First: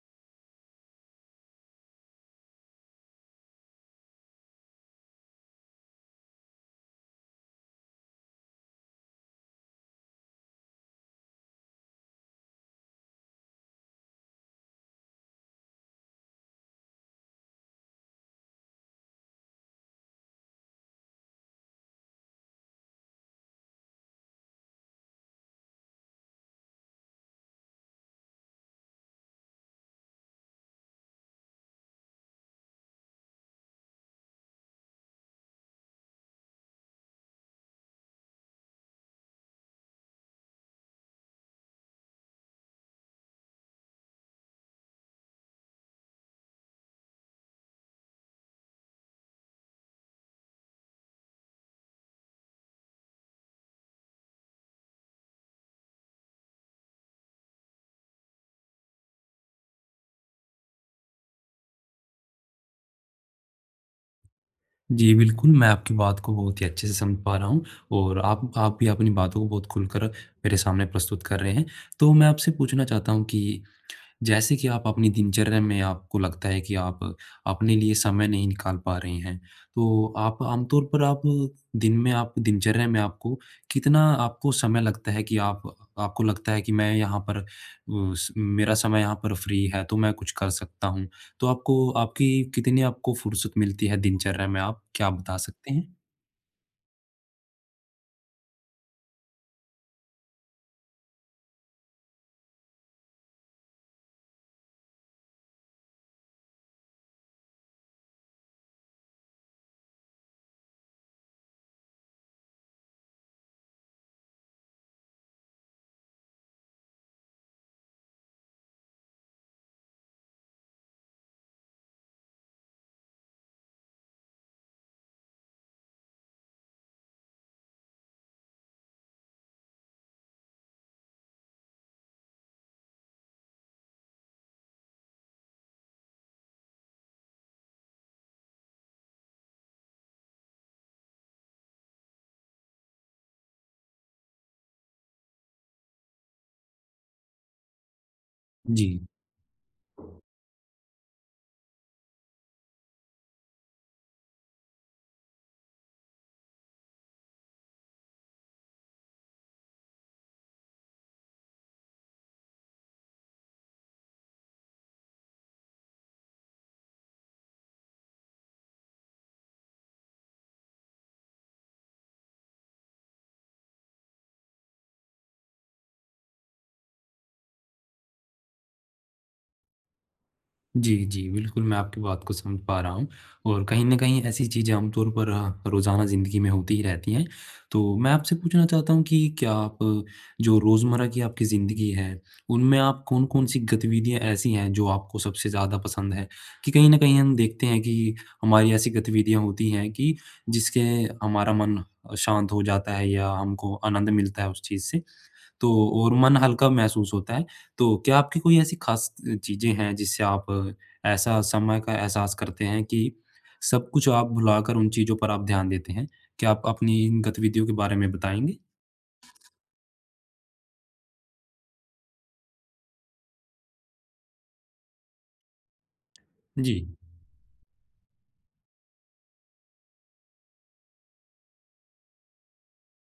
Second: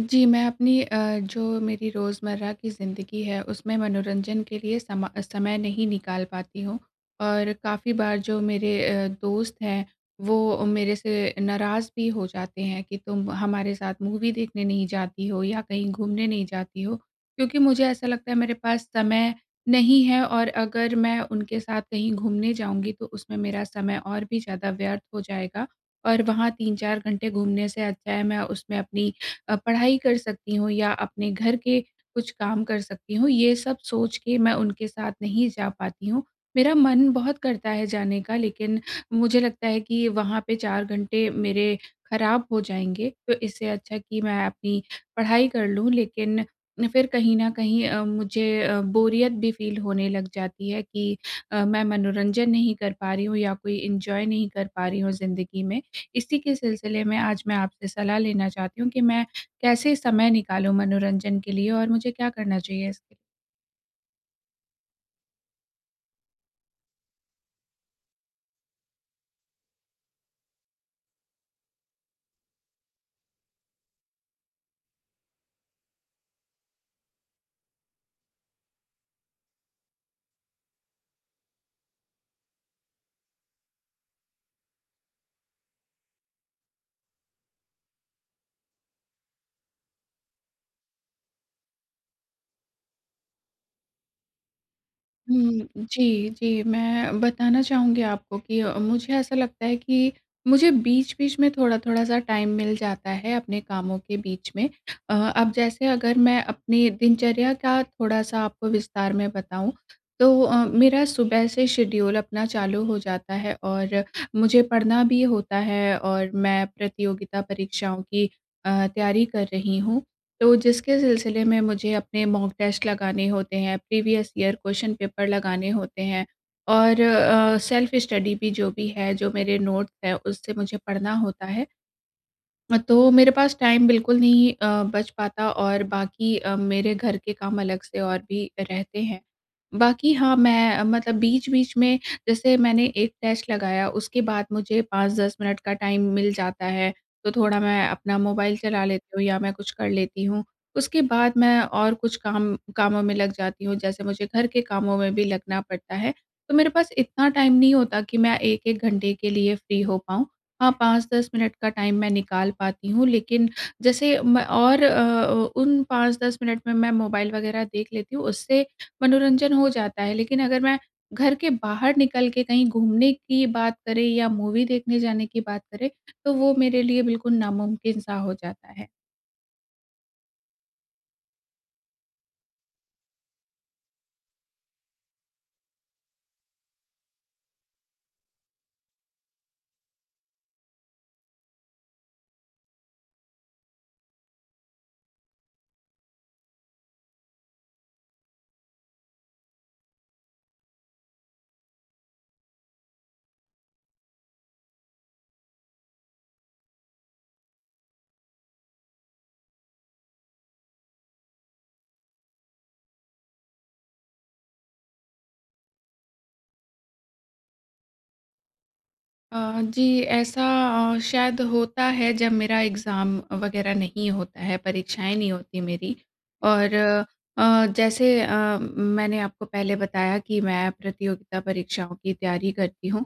जी, मैं अपनी अ, जो मेरी रोज़मर्रा की ज़िंदगी है उसमें मनोरंजन के लिए समा समय नहीं निकाल पाती हूँ। और काफ़ी बार जो मेरे अ, दोस्त हैं, वो मेरे से नाराज़ भी हो जाते हैं की तुम हमारे साथ मूवी देखने नहीं जाती हो या कहीं घूमने नहीं जाती हो, क्योंकि मुझे ऐसा लगता है मेरे पास समय नहीं है और अगर मैं उनके साथ कहीं घूमने जाऊँगी तो उसमें मेरा समय और भी ज़्यादा व्यर्थ हो जाएगा। और वहाँ 3-4 घंटे घूमने से अच्छा है मैं उसमें अपनी अ, पढ़ाई कर सकती हूँ या अपने घर के कुछ काम कर सकती हूँ, ये सब सोच के मैं उनके साथ नहीं जा पाती हूँ। मेरा मन बहुत करता है जाने का लेकिन मुझे लगता है कि वहाँ पे 4 घंटे मेरे खराब हो जाएँगे, तो इससे अच्छा कि मैं अपनी पढ़ाई कर लूँ लेकिन फिर कहीं न कहीं अम, मुझे अ, बोरियत भी फ़ील होने लग जाती है की अ, मैं मनोरंजन नहीं कर पा रही हूँ या कोई एन्जॉय नहीं कर पा रही हूँ ज़िंदगी में। इसी के सिलसिले में आज मैं आपसे सलाह लेना चाहती हूँ कि मैं, कैसे समय निकालूँ मनोरंजन के लिए और मुझे क्या करना चाहिए इसके जी, बिल्कुल, मैं आपकी बात को बहुत ही अच्छे से समझ पा रहा हूँ, और आप आप भी अपनी बातों को बहुत खुलकर मेरे सामने प्रस्तुत कर रहे हैं। तो मैं आपसे पूछना चाहता हूँ कि, जैसे कि आप अपनी दिनचर्या में आपको लगता है कि आप अपने लिए समय नहीं निकाल पा रही हैं, तो आप आमतौर पर आप, दिन में आप, दिनचर्या में आपको कितना आपको समय लगता है कि आप आपको लगता है कि मैं यहाँ पर उस मेरा समय यहाँ पर फ़्री है तो मैं कुछ कर सकता हूँ? तो आपको आपकी कितनी आपको फुर्सत मिलती है दिनचर्या में आप क्या आप बता हुँ। सकते हैं? जी, जी, मैं बताना चाहूँगी आपको कि अ, मुझे ऐसा लगता है कि मुझे बीच-बीच में थोड़ा-थोड़ा सा टाइम मिल जाता है अपने कामों के बीच में। अ, अब जैसे अगर मैं अपनी दिनचर्या का थोड़ा-सा आपको विस्तार में बताऊँ, तो अ, मेरा सुबह से शेड्यूल अपना चालू हो जाता है और मुझे पढ़ना भी होता है और मैं प्रतियोगिता परीक्षाओं की अ, तैयारी कर रही हूँ। तो जिसके सिलसिले में मुझे अपने मॉक टेस्ट लगाने होते हैं, प्रीवियस ईयर क्वेश्चन पेपर लगाने होते हैं और अ, सेल्फ़ स्टडी भी जो भी है, जो मेरे नोट्स है, उससे मुझे पढ़ना होता है। तो मेरे पास टाइम बिल्कुल नहीं अ, बच पाता और बाक़ी अ, मेरे घर के काम अलग से और भी रहते हैं। बाक़ी हाँ, मैं मतलब बीच-बीच में जैसे मैंने 1 टेस्ट लगाया उसके बाद मुझे 5-10 मिनट का टाइम मिल जाता है, तो थोड़ा मैं अपना मोबाइल चला जी। लेती हूँ या मैं कुछ कर लेती हूँ। उसके बाद मैं और कुछ काम कामों में लग जाती हूँ जैसे मुझे घर के कामों में भी लगना पड़ता है। तो मेरे पास इतना टाइम नहीं होता कि मैं 1-1 घंटे के लिए फ़्री हो पाऊँ, हाँ 5-10 मिनट का टाइम निकाल पाती हूँ, लेकिन जैसे मैं और अ, उन 5-10 मिनट में मैं मोबाइल वगैरह देख लेती हूँ उससे मनोरंजन हो जाता है लेकिन अगर मैं घर के बाहर निकल के कहीं घूमने की बात करे या मूवी देखने जाने की बात करे, तो वो मेरे लिए बिल्कुल नामुमकिन सा हो जाता है। जी, जी। बिल्कुल, मैं आपकी बात को समझ पा रहा हूँ। और कहीं न कहीं ऐसी चीज़ें आमतौर पर अ, रोज़ाना ज़िंदगी में होती ही रहती हैं। तो मैं आपसे पूछना चाहता हूँ कि क्या आप, जो रोज़मर्रा की आपकी ज़िंदगी है, उनमें आप कौन-कौन सी गतिविधियाँ ऐसी हैं जो आपको सबसे ज़्यादा पसंद है? कि कहीं न कहीं हम देखते हैं कि हमारी ऐसी गतिविधियाँ होती हैं कि जिसके हमारा मन शांत हो जाता है या हमको आनंद मिलता है उस चीज़ से, तो और मन हल्का महसूस होता है। तो क्या आपकी कोई ऐसी खास त अ, चीज़ें हैं जिससे आप ऐसा समय का एहसास करते हैं कि सब कुछ आप भुलाकर उन चीज़ों पर आप ध्यान देते हैं? क्या आप अपनी गतिविधियों के बारे में बताएँगे? अ, जी। ऐसा अ, शायद होता है जब मेरा एग्ज़ाम वग़ैरह नहीं होता है, परीक्षाएँ नहीं होती मेरी। और जी। अ, जैसे अ, म मैंने आपको पहले बताया कि मैं प्रतियोगिता परीक्षाओं की तैयारी करती हूँ।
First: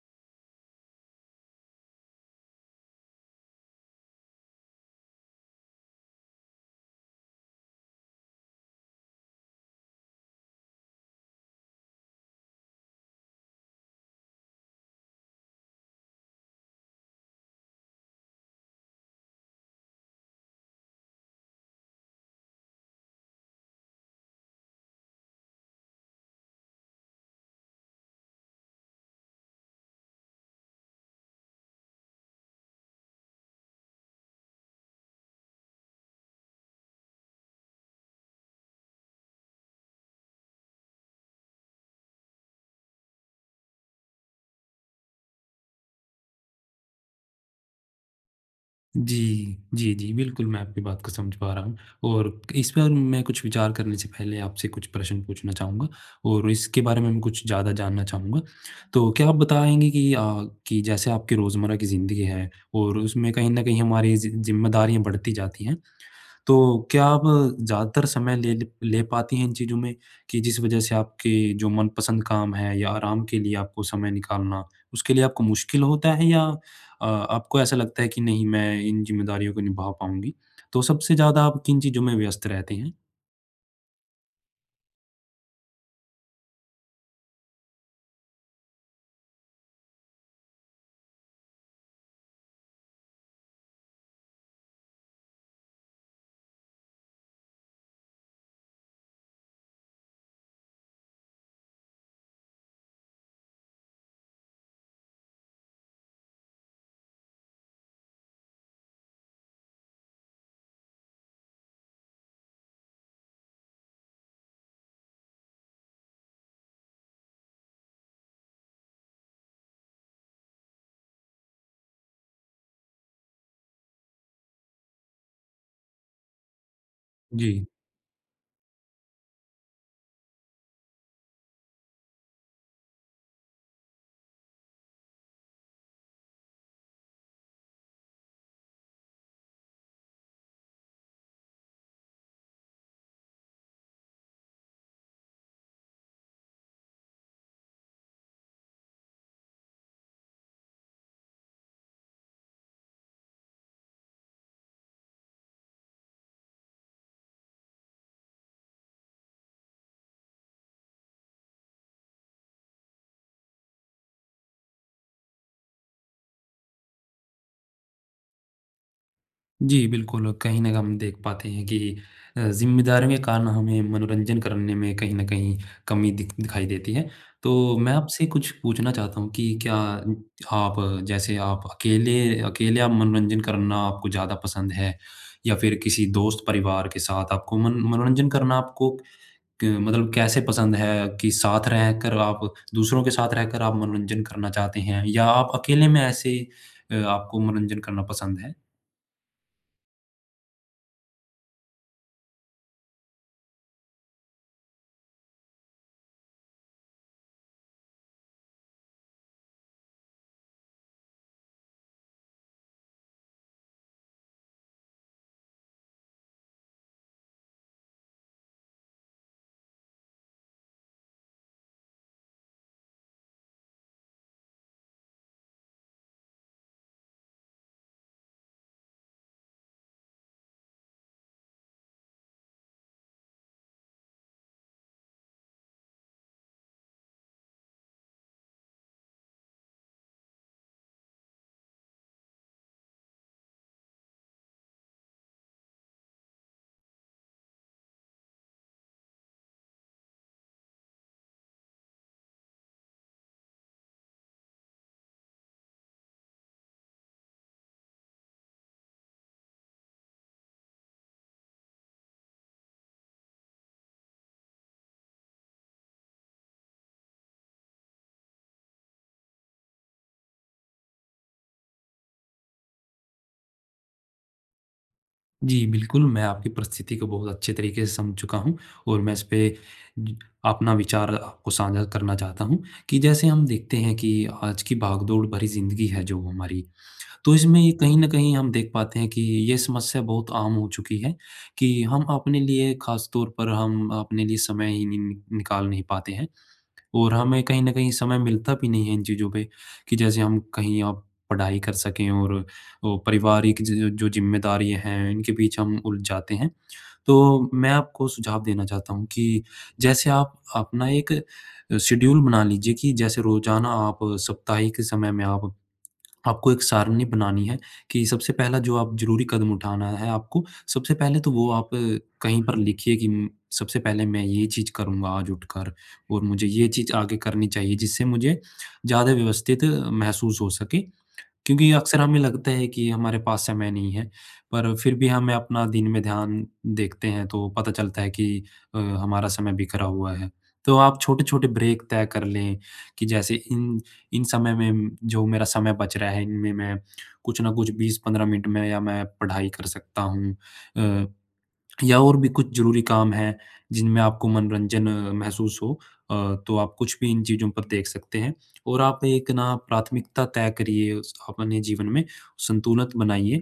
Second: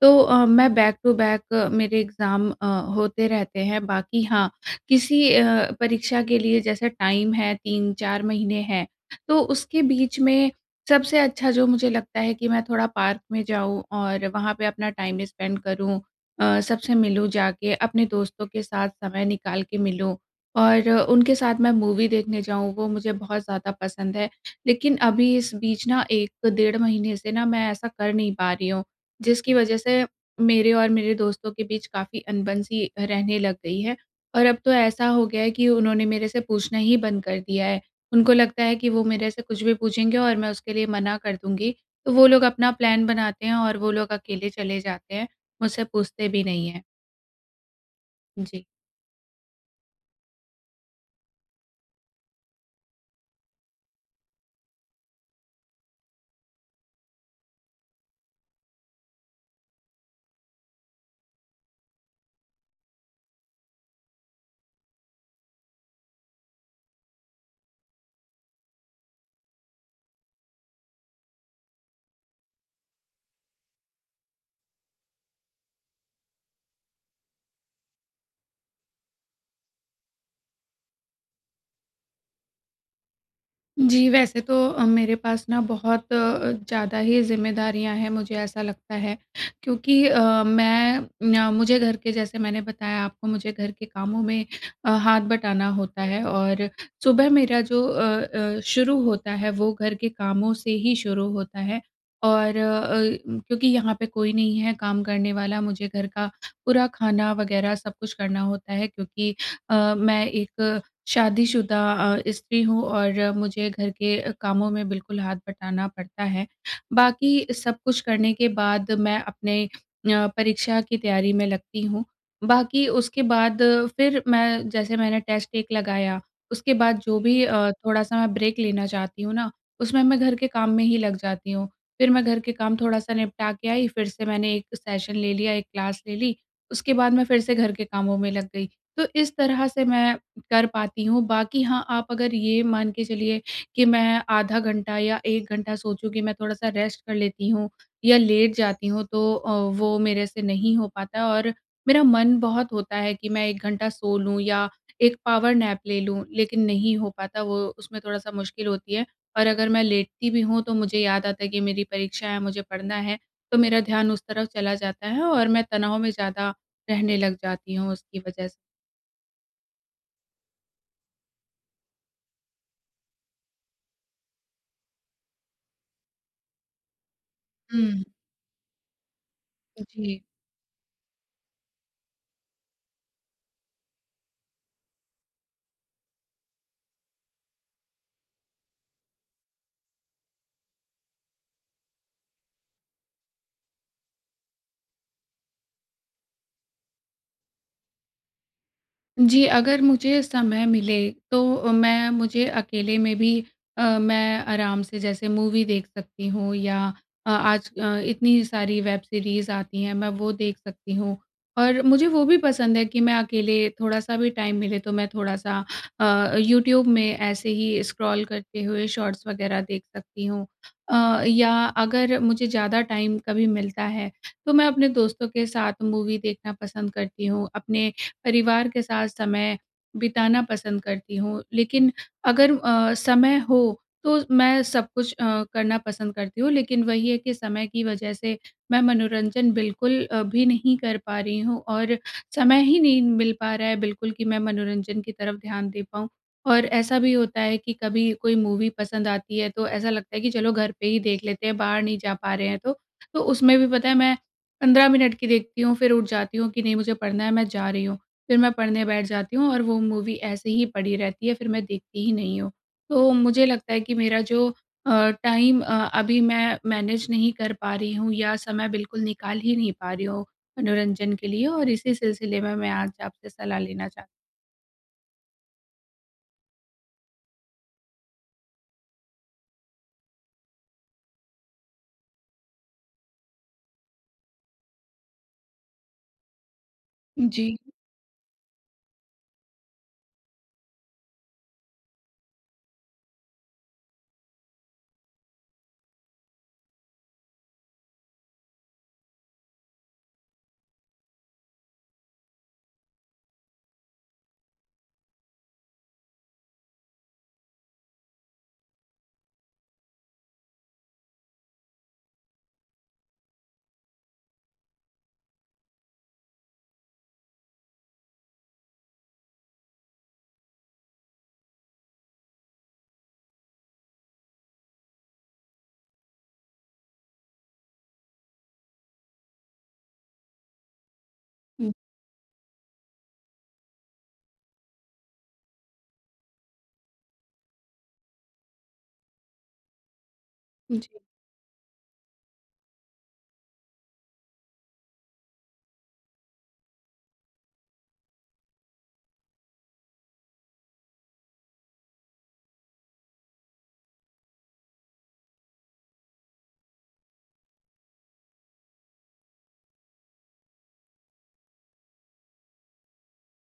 तो अ, मैं बैक टू बैक मेरे एग्ज़ाम अ, होते रहते हैं। बाकी हाँ किसी अ, परीक्षा के लिए जैसे टाइम है, 3-4 महीने हैं, तो उसके बीच में सबसे अच्छा जो मुझे लगता है कि मैं थोड़ा पार्क में जाऊँ और वहाँ पे अपना टाइम स्पेंड करूँ अ, सबसे मिलूँ, जाके अपने दोस्तों के साथ समय निकाल के मिलूँ और उनके साथ मैं मूवी देखने जाऊँ, वो मुझे बहुत ज़्यादा पसंद है। लेकिन अभी इस बीच ना 1 डेढ़ महीने से ना मैं ऐसा कर नहीं पा रही हूँ, जिसकी वज़ह से मेरे और मेरे दोस्तों के बीच काफ़ी अनबन-सी रहने लग गई है। और अब तो ऐसा हो गया है कि उन्होंने मेरे से पूछना ही बंद कर दिया है। उनको लगता है कि वो मेरे से कुछ भी पूछेंगे और मैं उसके लिए मना कर दूँगी। तो वो लोग अपना प्लान बनाते हैं और वो लोग अकेले चले जाते हैं, मुझसे पूछते भी नहीं हैं। जी। जी, जी, जी, बिल्कुल मैं आपकी बात को समझ पा रहा हूँ। और इस पर मैं कुछ विचार करने से पहले, आपसे कुछ प्रश्न पूछना चाहूँगा। और इसके बारे में कुछ ज़्यादा जानना चाहूँगा। तो क्या आप बताएँगे कि अ, कि जैसे आपकी रोज़मर्रा की ज़िंदगी है और उसमें कहीं न कहीं हमारी ज़ि ज़िम्मेदारियाँ बढ़ती जाती हैं। तो क्या आप ज़्यादातर समय ले ले ले पाती हैं इन चीज़ों में कि जिस वजह से आपके जो मनपसंद काम हैं, या आराम के लिए आपको समय निकालना, उसके लिए आपको मुश्किल होता है? या अ, आपको ऐसा लगता है कि नहीं मैं इन ज़िम्मेदारियों को निभा पाऊँगी? तो सबसे ज़्यादा आप किन चीज़ों में व्यस्त रहते हैं? जी, वैसे तो अ, मेरे पास ना बहुत अ, ज़्यादा ही ज़िम्मेदारियाँ हैं मुझे ऐसा लगता है। क्योंकि अ, मैं न मुझे घर के जैसे मैंने बताया आपको मुझे घर के कामों में अ, हाथ बटाना होता है और सुबह मेरा जो अ अ, शुरू होता है वो घर के कामों से ही शुरू होता है। और अ, क्योंकि यहाँ पे कोई नहीं है काम करने वाला। मुझे घर का पूरा खाना वग़ैरह सब कुछ करना होता है, क्योंकि अ, मैं एक शादीशुदा अ, स्त्री हूँ और मुझे घर के अ, कामों में बिल्कुल हाथ बटाना पड़ता है। बाकी सब कुछ करने के बाद मैं अपने अ, परीक्षा की तैयारी में लगती हूँ। बाकी उसके बाद फिर मैं, जैसे मैंने टेस्ट एक लगाया उसके बाद जो भी जी। अ, थोड़ा-सा मैं ब्रेक लेना चाहती हूँ ना, उसमें मैं घर के काम में ही लग जाती हूँ। फिर मैं घर के काम थोड़ा-सा निपटा के आई, फिर से मैंने एक सेशन ले लिया एक क्लास ले ली, उसके बाद मैं फिर से घर के कामों में लग गई। तो इस तरह से मैं कर पाती हूँ। बाकी हाँ, आप अगर ये मान के चलिए कि मैं आधा घंटा या 1 घंटा सोचूँ कि मैं थोड़ा-सा रेस्ट कर लेती हूँ या लेट जाती हूँ। तो अ, वो मेरे से नहीं हो पाता और मेरा मन बहुत होता है कि मैं 1 घंटा सो लूँ या एक पावर नैप ले लूँ। लेकिन नहीं हो पाता वो उसमें थोड़ा-सा मुश्किल होती है। और अगर मैं लेटती भी हूँ, तो मुझे याद आता है कि मेरी परीक्षा है, मुझे पढ़ना है। तो मेरा ध्यान उस तरफ चला जाता है और मैं तनाव में ज़्यादा रहने लग जाती हूँ उसकी वजह से। जी। बिल्कुल, कहीं न हम देख पाते हैं कि अ, ज़िम्मेदारियाँ कारण होंगी मनोरंजन करने में कहीं न कहीं कमी दिख दिखाई देती है। तो मैं हुँ। आपसे कुछ पूछना चाहता हूँ कि क्या उ, जी। आप जैसे आप अकेले अकेले आप मनोरंजन करना आपको ज़्यादा पसंद है? या फिर किसी दोस्त परिवार के साथ? आपको मन मनोरंजन करना आपको क मतलब कैसे पसंद है कि साथ रहकर आप दूसरों के साथ रहकर आप मनोरंजन करना चाहते हैं? या आप अकेले में ऐसे अ, आपको मनोरंजन करना पसंद है? जी, अगर मुझे समय मिले, तो अ, मैं मुझे अकेले में भी अ, मैं आराम से जैसे मूवी देख सकती हूँ या अ, आज अ, इतनी सारी वेब सीरीज़ आती हैं मैं वो देख सकती हूँ। और मुझे वो भी पसंद है कि मैं अकेले थोड़ा-सा भी टाइम मिले तो मैं थोड़ा-सा अ, यूट्यूब में ऐसे ही स्क्रॉल करते हुए शॉर्ट्स वग़ैरह देख सकती हूँ। अ, या अगर मुझे ज़्यादा टाइम कभी मिलता है, तो मैं अपने दोस्तों के साथ मूवी देखना पसंद करती हूँ, अपने परिवार के साथ समय बिताना पसंद करती हूँ। लेकिन अगर अ, समय हो तो मैं सब कुछ करना पसंद करती हूँ। लेकिन वही है कि समय की वजह से मैं मनोरंजन बिल्कुल अ, भी नहीं कर पा रही हूँ और समय ही नहीं मिल पा रहा है बिल्कुल कि मैं मनोरंजन की तरफ ध्यान दे पाऊँ। और ऐसा भी होता है कि कभी कोई मूवी पसंद आती है तो ऐसा लगता है कि चलो घर पे ही देख लेते हैं, बाहर नहीं जा पा रहे हैं तो, तो उसमें भी पता है मैं 15 मिनट की देखती हूँ, फिर उठ जाती हूँ कि नहीं मुझे पढ़ना है मैं जा रही हूँ। फिर मैं पढ़ने बैठ जाती हूँ और वो मूवी ऐसे ही पड़ी रहती है फिर मैं देखती ही नहीं हूँ। तो मुझे लगता है कि मेरा जो अ, टाइम अ, अभी मैं मैनेज नहीं कर पा रही हूँ या समय बिल्कुल निकाल ही नहीं पा रही हूँ, मनोरंजन के लिए और इसी सिलसिले में मैं आज आपसे सलाह लेना चाह जी बिल्कुल। मैं आपकी परिस्थिति को बहुत अच्छे तरीके से समझ चुका हूँ और मैं इसपे, अपना विचार आप को साझा करना चाहता हूँ। कि जैसे हम देखते हैं कि आज की भागदौड़ भरी ज़िंदगी है जो हमारी, तो जी। इसमें ये कहीं न कहीं हम देख पाते हैं कि ये समस्या बहुत आम हो चुकी है, कि हम अपने लिए खास तौर पर हम अपने लिए समय ही नि निकाल नहीं पाते हैं। और हमें कहीं न कहीं समय मिलता भी नहीं है इन चीज़ों पे, कि जैसे हम कहीं आप पढ़ाई कर सकें और अ, पारिवारिक ज जो ज़िम्मेदारियाँ हैं, इनके बीच हम उलझ जाते हैं। तो मैं आपको सुझाव देना चाहता हूँ कि, जैसे आप अपना एक शेड्यूल बना लीजिए कि जैसे रोज़ाना आप साप्ताहिक समय में आप आपको एक सारणी बनानी है, कि सबसे पहला जो आप ज़रूरी कदम उठाना है आपको, सबसे पहले तो वो आप कहीं पर लिखिए कि म सबसे पहले मैं ये चीज़ करूँगा आज उठकर और मुझे ये चीज़ आगे करनी चाहिए जिससे मुझे ज़्यादा व्यवस्थित महसूस हो सके। क्योंकि हुँ। अक्सर हमें लगता है कि हमारे पास समय नहीं है, पर फिर भी हमें अपना दिन में ध्यान देखते हैं, तो पता चलता है कि अ, हमारा समय बिखरा हुआ है। तो जी। आप छोटे-छोटे ब्रेक तय कर लें, कि जैसे इन इन, समय में जो मेरा समय बच रहा है, इनमें मैं कुछ ना कुछ 20-15 मिनट में या मैं पढ़ाई कर सकता हूँ। अ, या और भी कुछ ज़रूरी काम हैं, जिनमें आपको मनोरंजन महसूस हो अ, तो आप कुछ भी इन चीज़ों पर देख सकते हैं। और आप एक ना प्राथमिकता तय करिए उस अपने जीवन में संतुलन बनाइए।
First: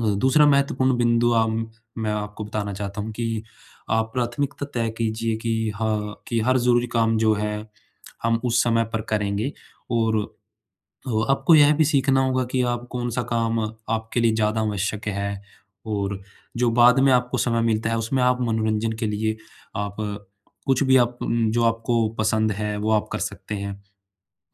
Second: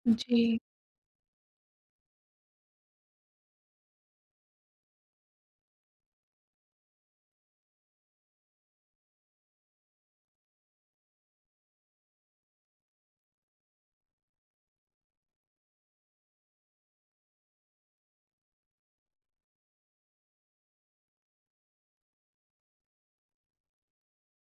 अ, दूसरा जी। महत्वपूर्ण बिंदु अम, मैं आपको बताना चाहता हूँ कि, आप प्राथमिकता तय कीजिए कि हाँ कि, हर ज़रूरी काम जो है, हम उस समय पर करेंगे और ओ आपको यह भी सीखना होगा कि आप कौन-सा काम, आपके लिए ज़्यादा आवश्यक है और जो बाद में आपको समय मिलता है, उसमें आप मनोरंजन के लिए आप, कुछ भी आप म जो आपको पसंद है, वो आप कर सकते हैं।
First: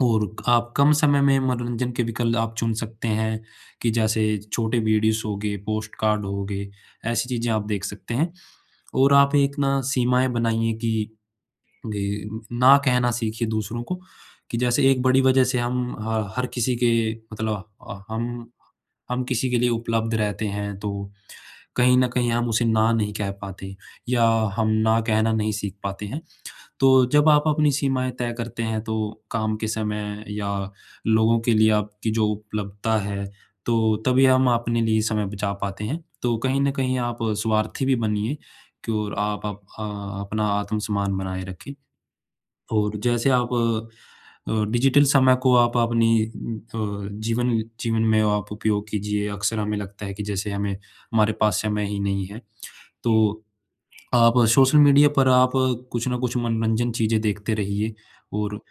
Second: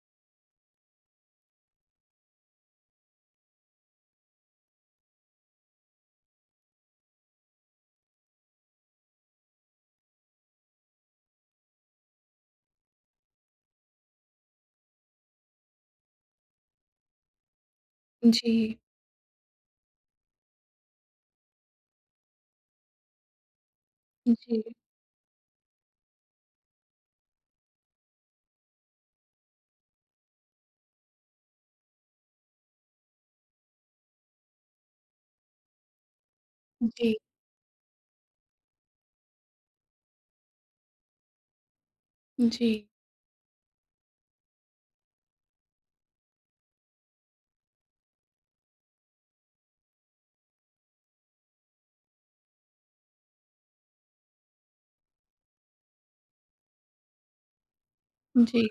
और आप कम समय में मनोरंजन के विकल्प आप चुन सकते हैं, कि जैसे छोटे वीडियोज़ होगए, पोस्ट कार्ड होगए, ऐसी चीज़ें आप देख सकते हैं। और आप एक ना सीमाएँ बनाइए कि, ग ना कहना सीखिए दूसरों को, कि जैसे एक बड़ी वजह से हम ह हर किसी के मतलब अ, हम जी। हम किसी के लिए उपलब्ध रहते हैं, तो कहीं न कहीं हम उसे ना नहीं कह पाते या हम जी। ना कहना नहीं सीख पाते हैं। तो जब आप अपनी सीमाएँ तय करते हैं तो, काम के समय या लोगों के लिए आपकी जो उपलब्धता है, तो तभी हम अपने लिए समय बचा पाते हैं। तो कहीं न कहीं आप जी। स्वार्थी भी बनिए क्योर आप अप अ, अपना आत्मसम्मान बनाए रखें। जी। और जैसे आप अ, डिजिटल समय को आप अपनी अ, जीवन जीवन में आप उपयोग कीजिए। अक्सर हमें लगता है कि जैसे हमें, हमारे पास समय ही नहीं है। तो आप सोशल मीडिया पर आप कुछ न कुछ मनोरंजन चीज़ें देखते रहिए और जी।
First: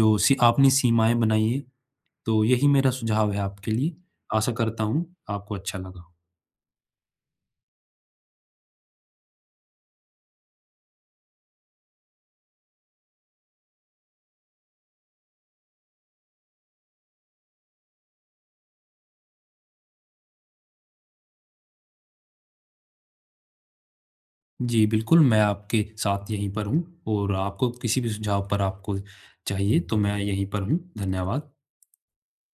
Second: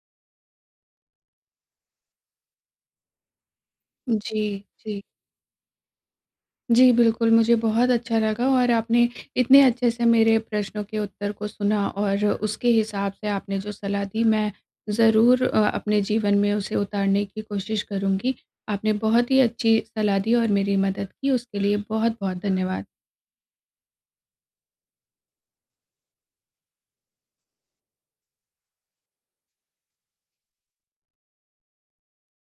जो सी आपनी सीमाएँ बनाइए। तो यही मेरा सुझाव है आपके लिए। आशा जी, करता जी। हूँ आपको अच्छा लगा हो। जी बिल्कुल मुझे बहुत अच्छा लगा और आपने इतने अच्छे से मेरे प्रश्नों के उत्तर को सुना और उसके हिसाब से आपने जो सलाह दी, मैं ज़रूर अ, अपने जीवन में उसे उतारने की कोशिश करूँगी। आपने बहुत ही अच्छी सलाह दी। और मेरी मदद की, उसके लिए बहुत-बहुत धन्यवाद। जी बिल्कुल मैं आपके साथ यहीं पर हूँ और आपको किसी भी सुझाव पर आपको चाहिए, तो मैं यहीं पर हूँ। धन्यवाद।